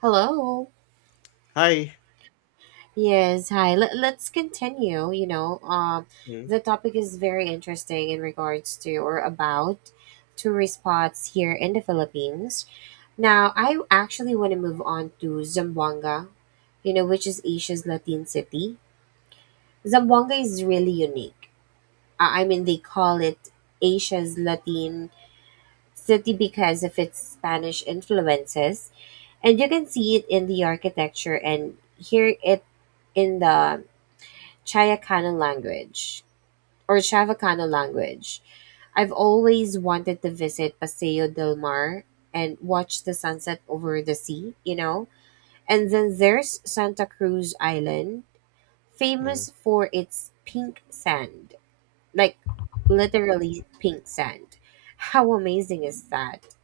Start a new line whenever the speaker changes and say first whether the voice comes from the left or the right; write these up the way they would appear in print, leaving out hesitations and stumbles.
right: Hello.
left: Hi.
right: Yes, hi. Let's continue. You know, um,
left: Mm,
right: the topic is very interesting in regards to or about tourist spots here in the Philippines. Now, I actually want to move on to Zamboanga, which is Asia's Latin city. Zamboanga is really unique. I mean, they call it Asia's Latin city because of its Spanish influences, and you can see it in the architecture and hear it in the Chayacano language or Chavacano language. I've always wanted to visit Paseo del Mar and watch the sunset over the sea, you know? And then there's Santa Cruz Island,
left: mm,
right: famous for its pink sand. Like literally pink sand. How amazing is that?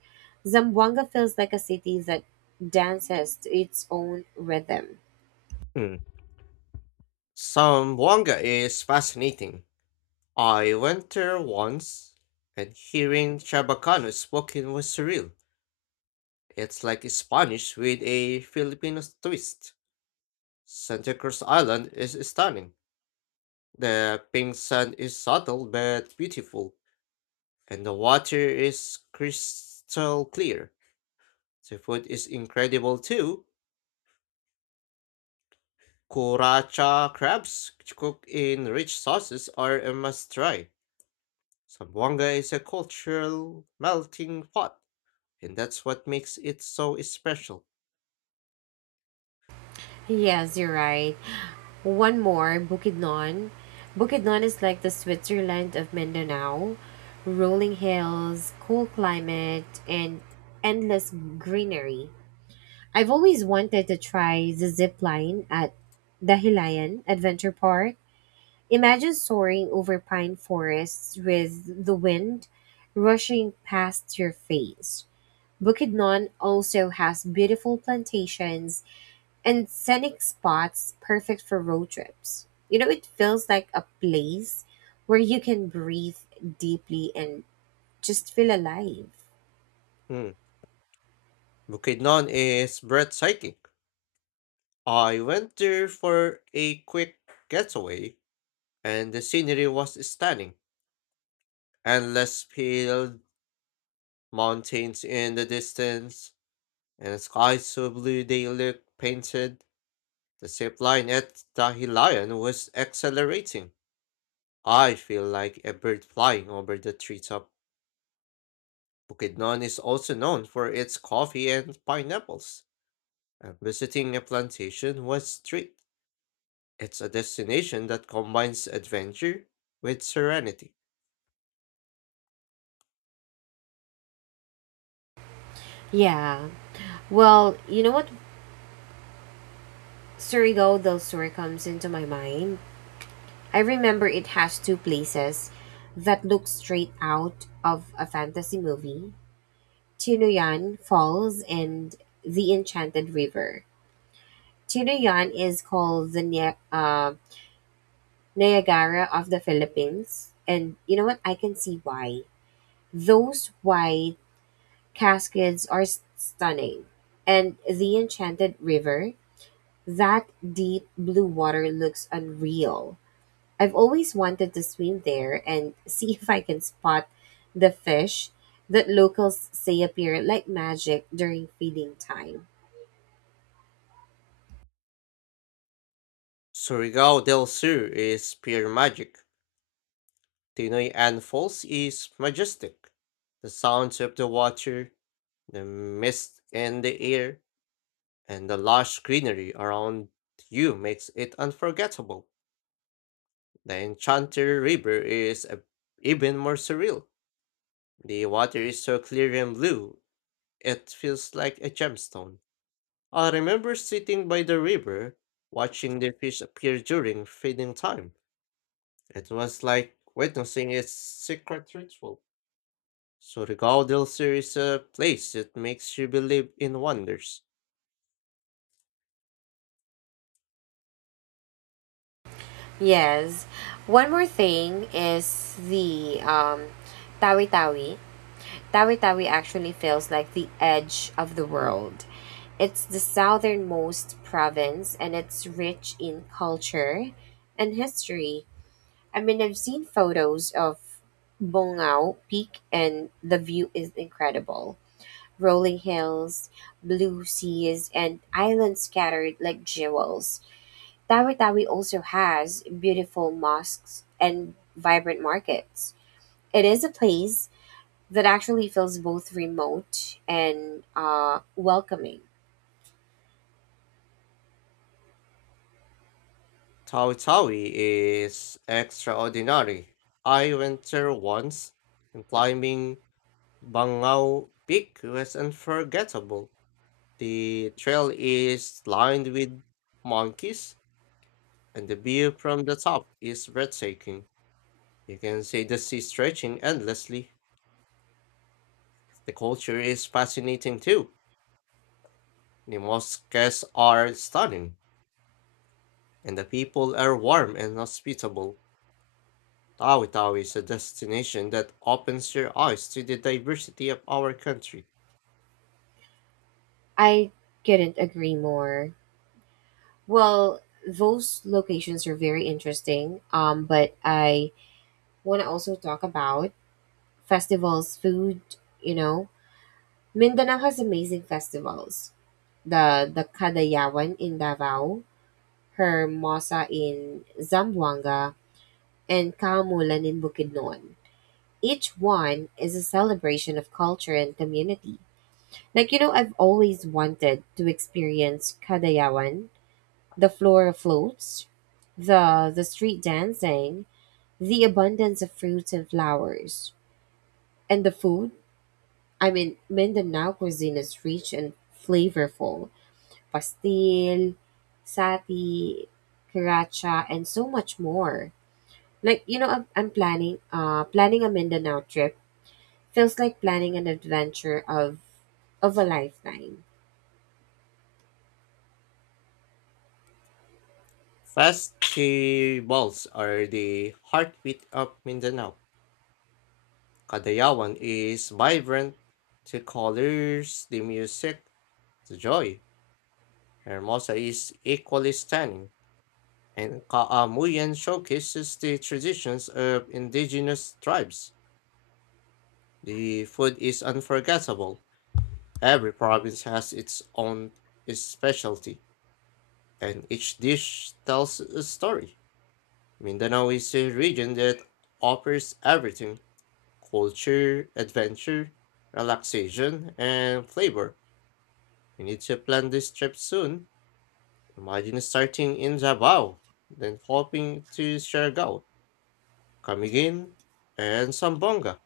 right: Zamboanga feels like a city that dances to its own rhythm.
left: mm. Zamboanga is fascinating. I went there once, and hearing Chabacano spoken was surreal. It's like Spanish with a Filipino twist. Santa Cruz Island is stunning. The pink sand is subtle but beautiful, and the water is crystal clear. The food is incredible too. Kuracha crabs cooked in rich sauces are a must try. Zamboanga is a cultural melting pot, and that's what makes it so special.
right: Yes, you're right. One more, Bukidnon. Bukidnon is like the Switzerland of Mindanao. Rolling hills, cool climate, and endless greenery. I've always wanted to try the zip line at Dahilayan Adventure Park. Imagine soaring over pine forests with the wind rushing past your face. Bukidnon also has beautiful plantations and scenic spots perfect for road trips. It feels like a place where you can breathe deeply and just feel alive.
left: Mm. Bukidnon is breathtaking. I went there for a quick getaway, and the scenery was stunning. Endless field, mountains in the distance, and skies so blue they look painted. The zip line at Dahilayan was exhilarating. I feel like a bird flying over the treetop. Bukidnon is also known for its coffee and pineapples, and visiting a plantation was a treat. It's a destination that combines adventure with serenity.
right: Yeah. Well, you know what? Surigao del Sur comes into my mind. I remember it has two places that look straight out of a fantasy movie: Chinuyan Falls and the Enchanted River. Chinoyan is called the Niagara of the Philippines. And you know what? I can see why. Those white cascades are stunning. And the Enchanted River, that deep blue water looks unreal. I've always wanted to swim there and see if I can spot the fish that locals say appear like magic during feeding time.
left: Surigao del Sur is pure magic. Tinoy Ann Falls is majestic. The sounds of the water, the mist in the air, and the lush greenery around you makes it unforgettable. The Enchanter River is even more surreal. The water is so clear and blue, it feels like a gemstone. I remember sitting by the river, watching the fish appear during feeding time. It was like witnessing its secret ritual. So the Gaudilsir is a place that makes you believe in wonders.
right: Yes. One more thing is the Tawi Tawi. Tawi Tawi actually feels like the edge of the world. It's the southernmost province and it's rich in culture and history. I mean, I've seen photos of Bongao Peak and the view is incredible. Rolling hills, blue seas, and islands scattered like jewels. Tawi Tawi also has beautiful mosques and vibrant markets. It is a place that actually feels both remote and welcoming.
left: Tawi Tawi is extraordinary. I went there once, and climbing Bangau Peak was unforgettable. The trail is lined with monkeys, and the view from the top is breathtaking. You can see the sea stretching endlessly. The culture is fascinating too. The mosques are stunning, and the people are warm and hospitable. Tawi Tawi is a destination that opens your eyes to the diversity of our country.
right: I couldn't agree more. Well, those locations are very interesting, but I want to also talk about festivals, food, you know. Mindanao has amazing festivals. The Kadayawan in Davao, her Mosa in Zamboanga, and Kaumulan in Bukidnon. Each one is a celebration of culture and community. Like, I've always wanted to experience Kadayawan, the floral floats, the street dancing, the abundance of fruits and flowers, and the food. I mean, Mindanao cuisine is rich and flavorful. Pastil, sati, karacha, and so much more. Like, I'm planning a Mindanao trip. Feels like planning an adventure of a lifetime.
left: Festivals are the heartbeat of Mindanao. Kadayawan is vibrant, the colors, the music, the joy. Hermosa is equally stunning, and Kaamuyan showcases the traditions of indigenous tribes. The food is unforgettable. Every province has its own specialty, and each dish tells a story. Mindanao is a region that offers everything culture, adventure, relaxation, and flavor. We need to plan this trip soon. Imagine starting in Davao, then hopping to Siargao, Camiguin, and Sambonga.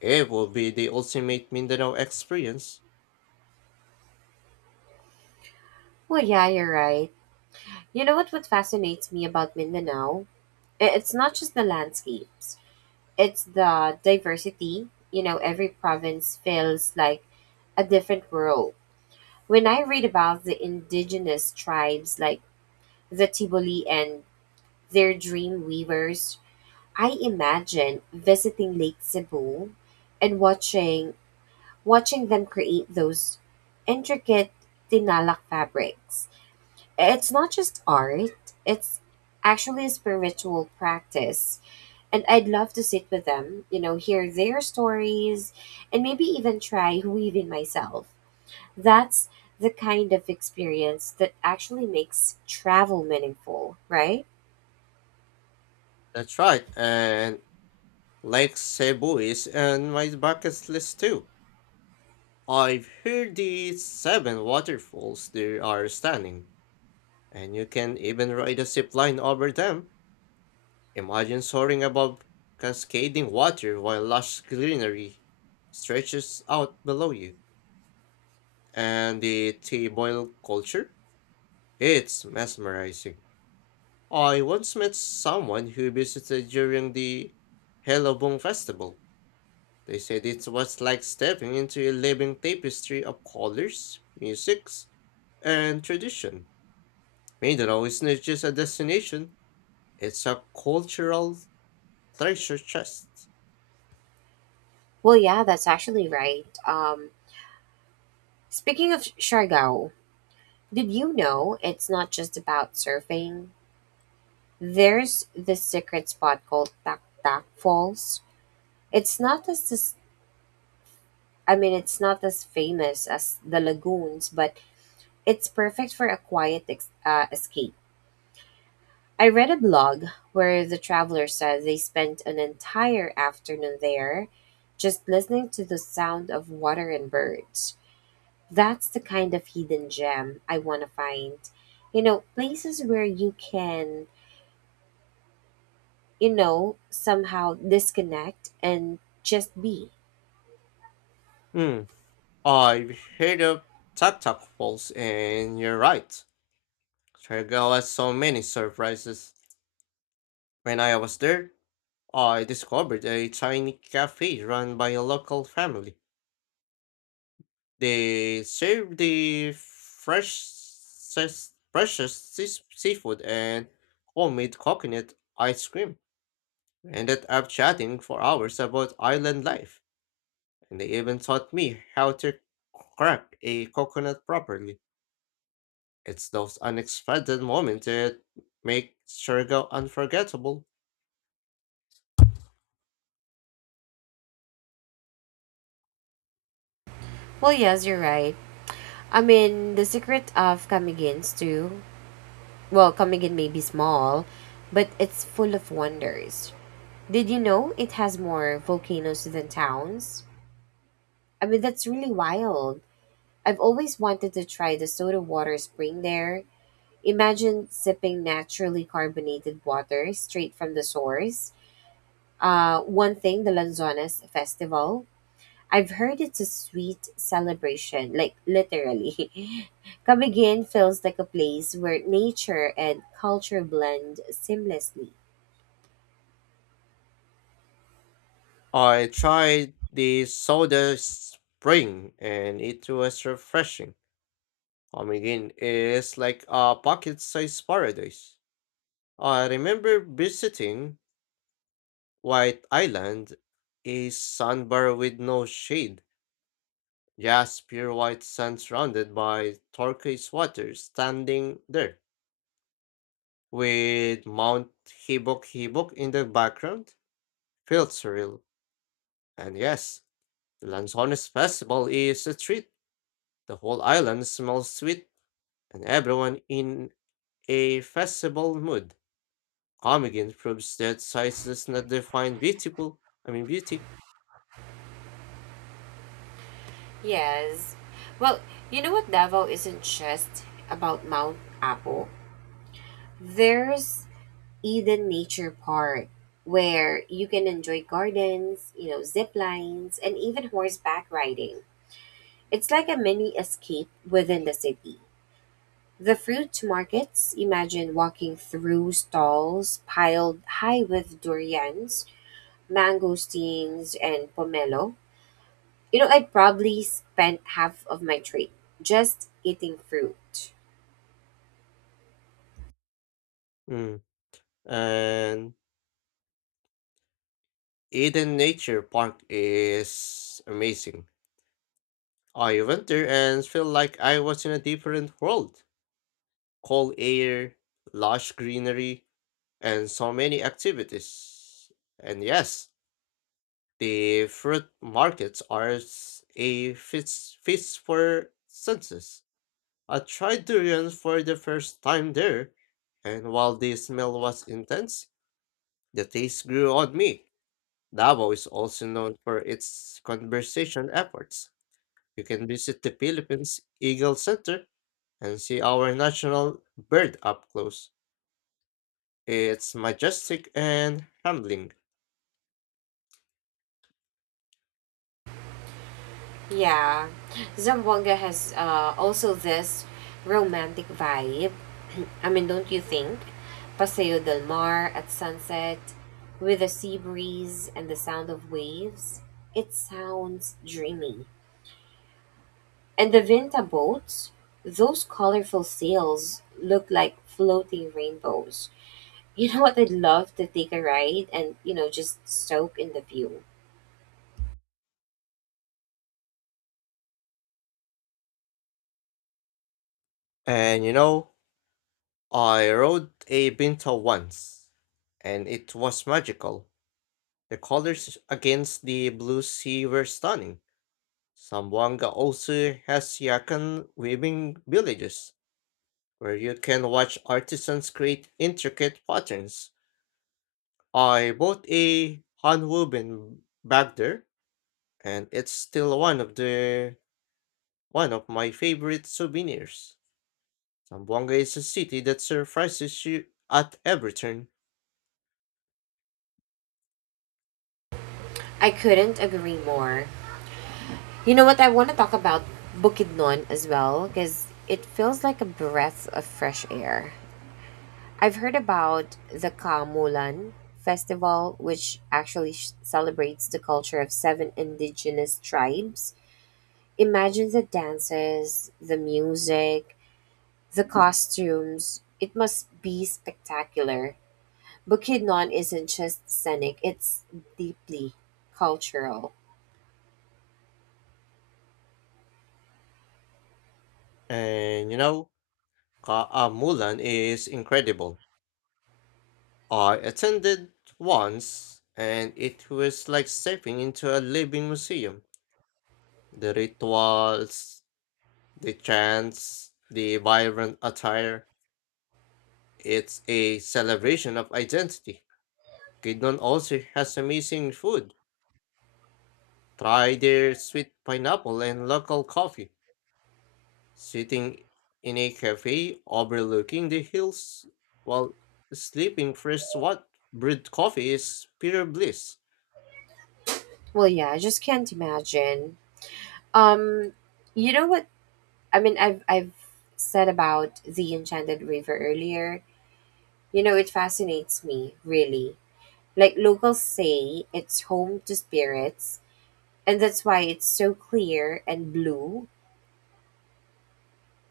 left: It will be the ultimate Mindanao experience.
right: Well, yeah, you're right. You know what fascinates me about Mindanao? It's not just the landscapes. It's the diversity. Every province feels like a different world. When I read about the indigenous tribes like the Tiboli and their dream weavers, I imagine visiting Lake Cebu and watching them create those intricate tinalak fabrics. It's not just art, it's actually a spiritual practice. And I'd love to sit with them, hear their stories, and maybe even try weaving myself. That's the kind of experience that actually makes travel meaningful, right?
left: That's right, and Lake Cebu is on my bucket list too. I've heard the seven waterfalls there are stunning, and you can even ride a zip line over them. Imagine soaring above cascading water while lush greenery stretches out below you. And the tea boil culture? It's mesmerizing. I once met someone who visited during the Helobong Festival. They said it was like stepping into a living tapestry of colors, musics, and tradition. Mindanao is not just a destination, it's a cultural treasure chest.
right: Well, yeah, that's actually right. Speaking of Siargao, did you know it's not just about surfing? There's this secret spot called Tak Tak Falls. It's not as I mean, it's not as famous as the lagoons, but it's perfect for a quiet escape. I read a blog where the traveler said they spent an entire afternoon there just listening to the sound of water and birds. That's the kind of hidden gem I want to find. Places where you can, somehow disconnect and just be.
left: Hmm. I've heard of Tatak Falls, and you're right. Trigger has so many surprises. When I was there, I discovered a tiny cafe run by a local family. They serve the freshest seafood and homemade coconut ice cream. We ended up chatting for hours about island life, and they even taught me how to crack a coconut properly. It's those unexpected moments that make Surigao unforgettable.
right: Well, yes, you're right. I mean, the secret of Kamigins too. Well, Kamigin may be small, but it's full of wonders. Did you know it has more volcanoes than towns? I mean, that's really wild. I've always wanted to try the soda water spring there. Imagine sipping naturally carbonated water straight from the source. One thing, the Lanzones Festival. I've heard it's a sweet celebration, like literally. Kabigin feels like a place where nature and culture blend seamlessly.
left: I tried the soda spring and it was refreshing. Omigin is like a pocket sized paradise. I remember visiting White Island, a sandbar with no shade, just pure white sand surrounded by turquoise water standing there, with Mount Hibok Hibok in the background. Felt surreal. And yes, the Lanzones Festival is a treat. The whole island smells sweet, and everyone in a festival mood. Comedian proves that size does not define beautiful. I mean beauty.
right: Yes. Well, you know what, Davao isn't just about Mount Apo. There's Eden Nature Park where you can enjoy gardens, zip lines, and even horseback riding. It's like a mini escape within the city. The fruit markets. Imagine walking through stalls piled high with durians, mangosteens, and pomelo. I probably spent half of my trip just eating fruit.
left: Mm. And Eden Nature Park is amazing. I went there and felt like I was in a different world. Cold air, lush greenery, and so many activities. And yes, the fruit markets are a feast for senses. I tried durian for the first time there, and while the smell was intense, the taste grew on me. Davao is also known for its conservation efforts. You can visit the Philippines Eagle Center and see our national bird up close. It's majestic and humbling.
right: Yeah, Zamboanga has also this romantic vibe. I mean, don't you think? Paseo del Mar at sunset, with the sea breeze and the sound of waves. It sounds dreamy. And the Vinta boats, those colorful sails look like floating rainbows. You know what? I'd love to take a ride and, just soak in the view.
left: And you know, I rode a Pinto once, and it was magical. The colors against the blue sea were stunning. Sambuanga also has Yakan weaving villages, where you can watch artisans create intricate patterns. I bought a handwoven bag there, and it's still one of my favorite souvenirs. Sambuanga is a city that surprises you at every turn,
right: I couldn't agree more. You know what? I want to talk about Bukidnon as well because it feels like a breath of fresh air. I've heard about the Kamulan festival, which actually celebrates the culture of seven indigenous tribes. Imagine the dances, the music, the costumes, it must be spectacular. Bukidnon isn't just scenic, it's deeply cultural.
left: and Mulan is incredible. I attended once and it was like stepping into a living museum. The rituals, the chants, the vibrant attire. It's a celebration of identity. Kidnon also has amazing food. Try their sweet pineapple and local coffee. Sitting in a cafe overlooking the hills while sleeping fresh what brewed coffee is pure bliss.
right: Well, yeah, I just can't imagine. Um, you know what? I mean, I've said about the Enchanted River earlier. It fascinates me, really. Like locals say it's home to spirits, and that's why it's so clear and blue.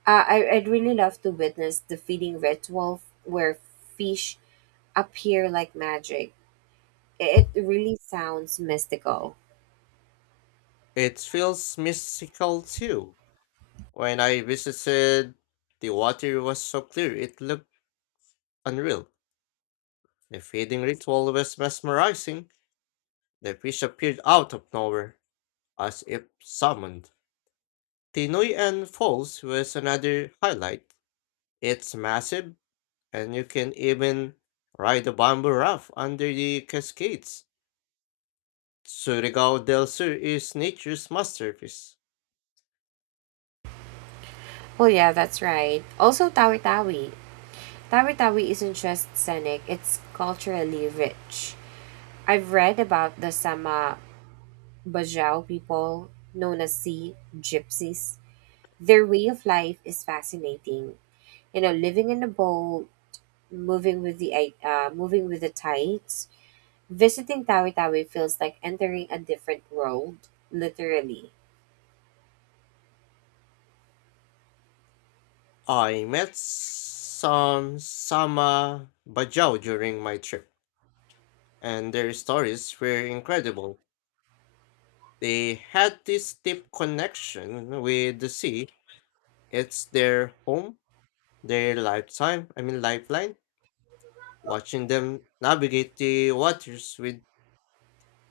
right: I'd really love to witness the feeding ritual where fish appear like magic. It really sounds mystical.
left: It feels mystical too. When I visited, the water was so clear it looked unreal. The feeding ritual was mesmerizing. The fish appeared out of nowhere, as if summoned. Pinoy and Falls was another highlight. It's massive, and you can even ride a bamboo raft under the cascades. Surigao del Sur is nature's masterpiece.
right: Well, yeah, that's right. Also, Tawi Tawi. Tawi Tawi isn't just scenic, it's culturally rich. I've read about the Sama Bajau people, known as sea gypsies. Their way of life is fascinating. Living in a boat, moving with the tides. Visiting Tawi Tawi feels like entering a different world, literally.
left: I met some Sama Bajau during my trip, and their stories were incredible. They had this deep connection with the sea. It's their home, their lifetime, I mean lifeline. Watching them navigate the waters with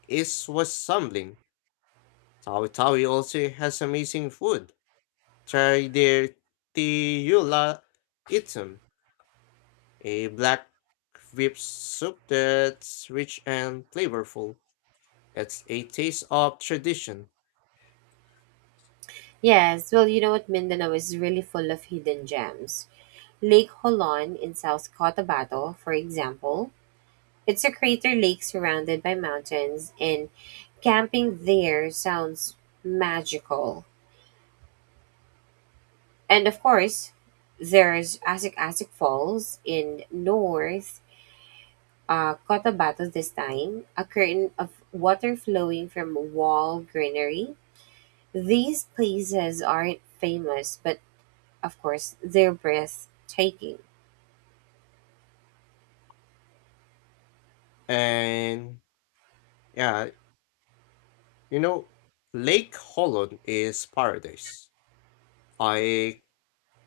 left: ease was humbling. Tawi Tawi also has amazing food. Try their Tiula Itum, a black whip soup that's rich and flavorful. It's a taste of tradition.
right: Yes, well, you know what? Mindanao is really full of hidden gems. Lake Holon in South Cotabato, for example. It's a crater lake surrounded by mountains, and camping there sounds magical. And of course, there's Asik Asik Falls in North Cotabato this time, a curtain of water flowing from wall greenery. These places aren't famous, but of course, they're breathtaking.
left: And yeah, you know, Lake Holland is paradise. I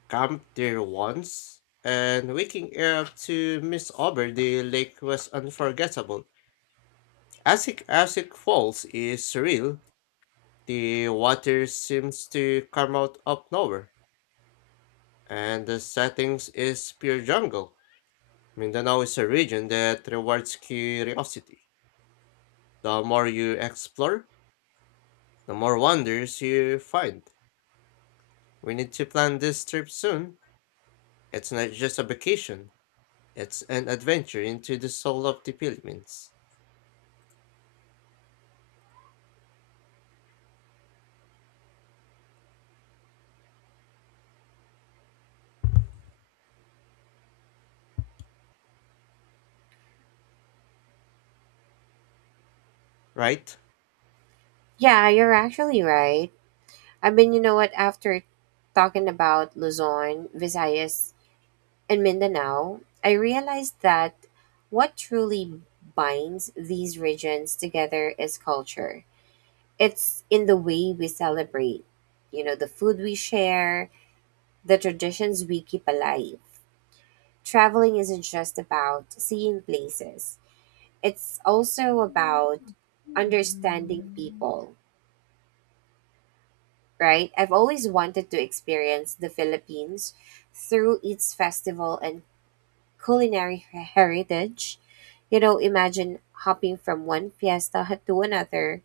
left: camped there once, and waking up to miss over the lake was unforgettable. Asik Asik Falls is surreal. The water seems to come out of nowhere, and the settings is pure jungle. Mindanao is a region that rewards curiosity. The more you explore, the more wonders you find. We need to plan this trip soon. It's not just a vacation, it's an adventure into the soul of the Philippines, right?
right: Yeah, you're actually right. I mean, you know what? After talking about Luzon, Visayas, and Mindanao, I realized that what truly binds these regions together is culture. It's in the way we celebrate, the food we share, the traditions we keep alive. Traveling isn't just about seeing places, it's also about understanding people, right? I've always wanted to experience the Philippines through its festival and culinary heritage. Imagine hopping from one fiesta to another,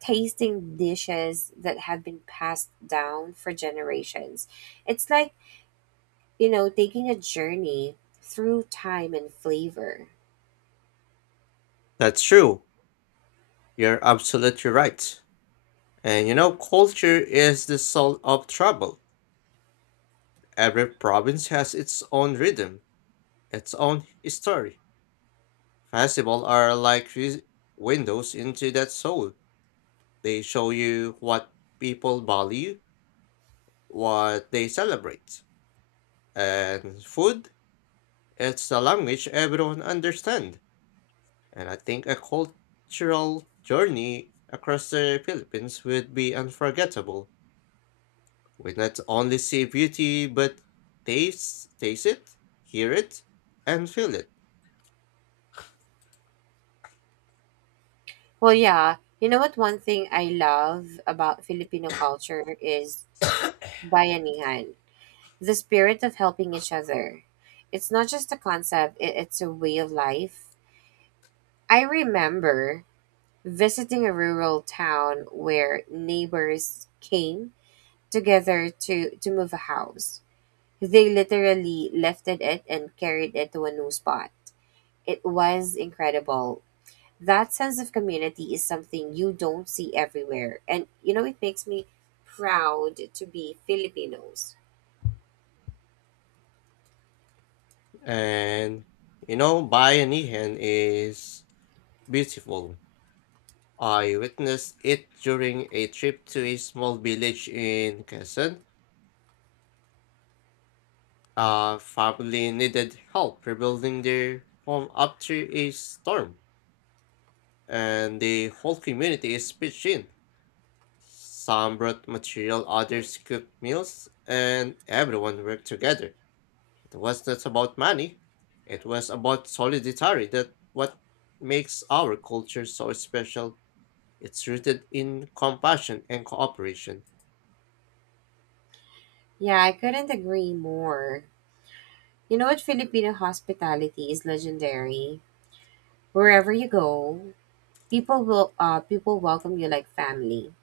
right: tasting dishes that have been passed down for generations. It's like, taking a journey through time and flavor.
left: That's true. You're absolutely right. And you know, culture is the soul of travel. Every province has its own rhythm, its own story. Festivals are like windows into that soul. They show you what people value, what they celebrate. And food, it's the language everyone understands. And I think a cultural journey across the Philippines would be unforgettable. We not only see beauty, but taste it, hear it, and feel it.
right: Well, yeah. You know what? One thing I love about Filipino culture is Bayanihan, the spirit of helping each other. It's not just a concept, it's a way of life. I remember visiting a rural town where neighbors came together to move a house. They literally lifted it and carried it to a new spot. It was incredible. That sense of community is something you don't see everywhere. And it makes me proud to be Filipinos.
left: And you know, Bayanihan is beautiful. I witnessed it during a trip to a small village in Quezon. A family needed help rebuilding their home after a storm, and the whole community is pitched in. Some brought material, others cooked meals, and everyone worked together. It was not about money, it was about solidarity that what makes our culture so special. It's rooted in compassion and cooperation.
right: Yeah, I couldn't agree more. You know what? Filipino hospitality is legendary. Wherever you go, people welcome you like family.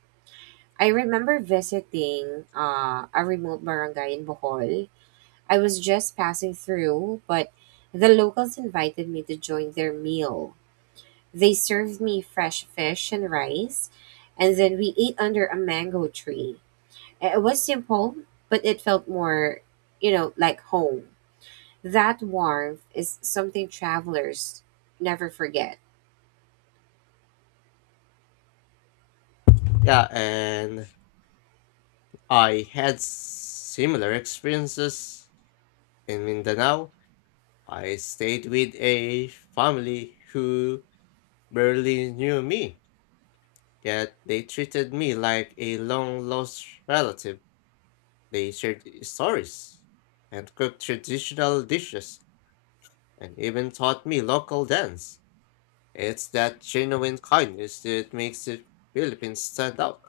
right: I remember visiting a remote barangay in Bohol. I was just passing through, but the locals invited me to join their meal. They served me fresh fish and rice, and then we ate under a mango tree. It was simple, but it felt more, like home. That warmth is something travelers never forget.
left: Yeah, and I had similar experiences in Mindanao. I stayed with a family who barely knew me, yet they treated me like a long lost relative. They shared stories and cooked traditional dishes and even taught me local dance. It's that genuine kindness that makes the Philippines stand out.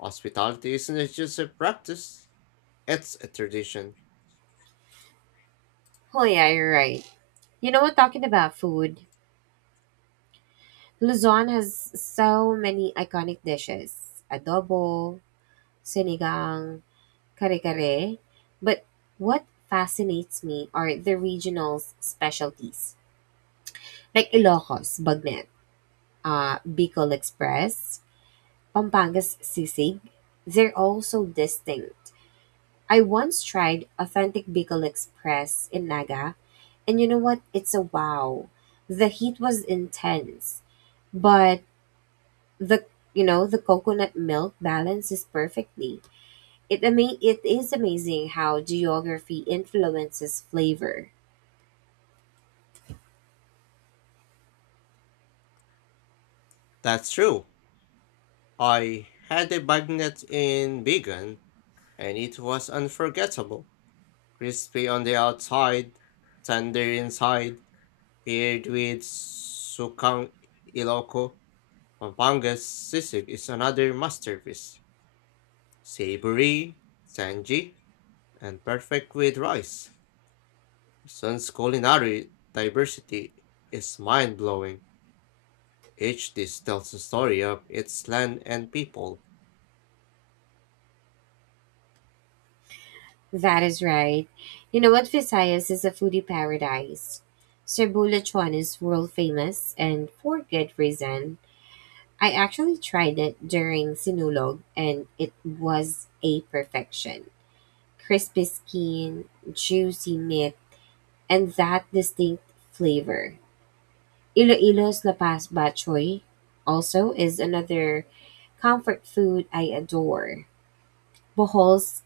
left: Hospitality isn't just a practice, it's a tradition.
right: Oh yeah, you're right. You know what? Talking about food, Luzon has so many iconic dishes: adobo, sinigang, kare kare. But what fascinates me are the regional specialties, like Ilocos bagnet, Bicol Express, Pampanga's sisig. They're all so distinct. I once tried authentic Bicol Express in Naga. And you know what? It's a wow. The heat was intense, but the you know the coconut milk balances perfectly. It is amazing how geography influences flavor.
left: That's true. I had a bagnet in Bigan, and it was unforgettable. Crispy on the outside, tender inside, paired with sukang Ilocco. Pampanga's sisig is another masterpiece. Savory, tangy, and perfect with rice. Sun's culinary diversity is mind blowing. Each dish tells a story of its land and people.
right: That is right. You know what? Visayas is a foodie paradise. Cerbulachuan is world famous and for good reason. I actually tried it during Sinulog and it was a perfection. Crispy skin, juicy meat, and that distinct flavor. Iloilo's lapas bachoy also is another comfort food I adore. Bohol's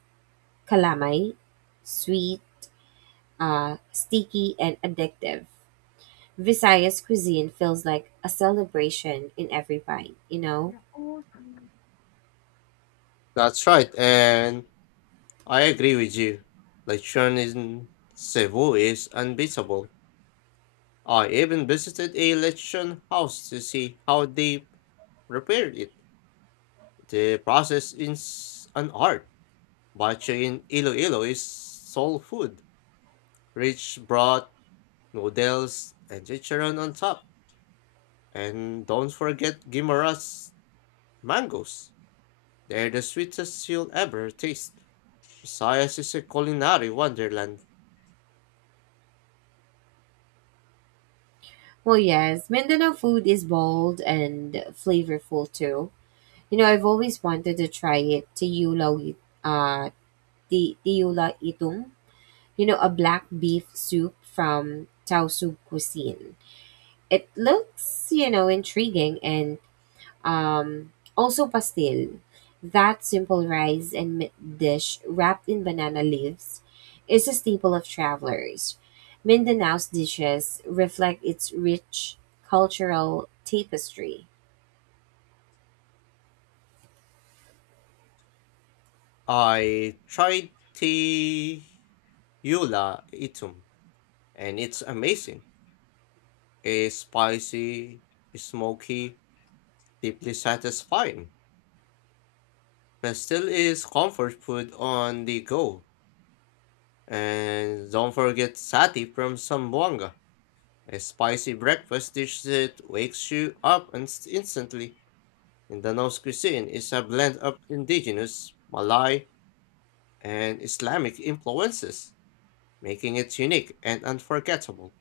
right: calamay, sweet, sticky, and addictive. Visayas cuisine feels like a celebration in every bite, you know?
left: That's right, and I agree with you. Lechon in Cebu is unbeatable. I even visited a lechon house to see how they prepared it. The process is an art. Bache in Iloilo is soul food, rich broth, noodles, and chicharon on top. And don't forget Guimara's mangoes. They're the sweetest you'll ever taste. Visayas is a culinary wonderland.
right: Well, yes, Mindanao food is bold and flavorful too. I've always wanted to try it, uh, tiyula itum, a black beef soup from Taosu cuisine. It looks, intriguing and also pastel. That simple rice and meat dish wrapped in banana leaves is a staple of travelers. Mindanao's dishes reflect its rich cultural tapestry.
left: I tried Tiyula Itum, and it's amazing. It's spicy, it's smoky, deeply satisfying. Pastel is comfort food on the go. And don't forget sati from Zamboanga, a spicy breakfast dish that wakes you up instantly. Indonesian cuisine is a blend of indigenous, Malay, and Islamic influences, making it unique and unforgettable.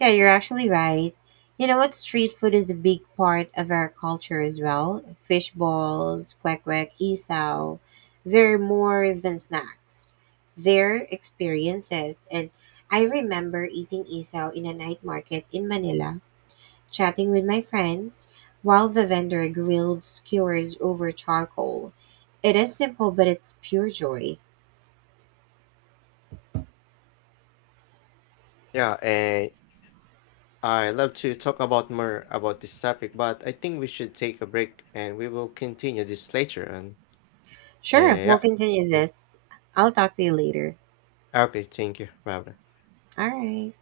right: Yeah, you're actually right. You know what? Street food is a big part of our culture as well. Fish balls, kwek kwek, isaw. They're more than snacks. They're experiences. And I remember eating isaw in a night market in Manila, chatting with my friends while the vendor grilled skewers over charcoal. It is simple, but it's pure joy.
left: Yeah, and I love to talk about more about this topic, but I think we should take a break and we will continue this later. And Uh,
right: Sure, we'll
left: yeah.
right: continue
left: Mm.
right: this. I'll talk to you later.
left: Okay, thank you. Bye bye.
right: All right.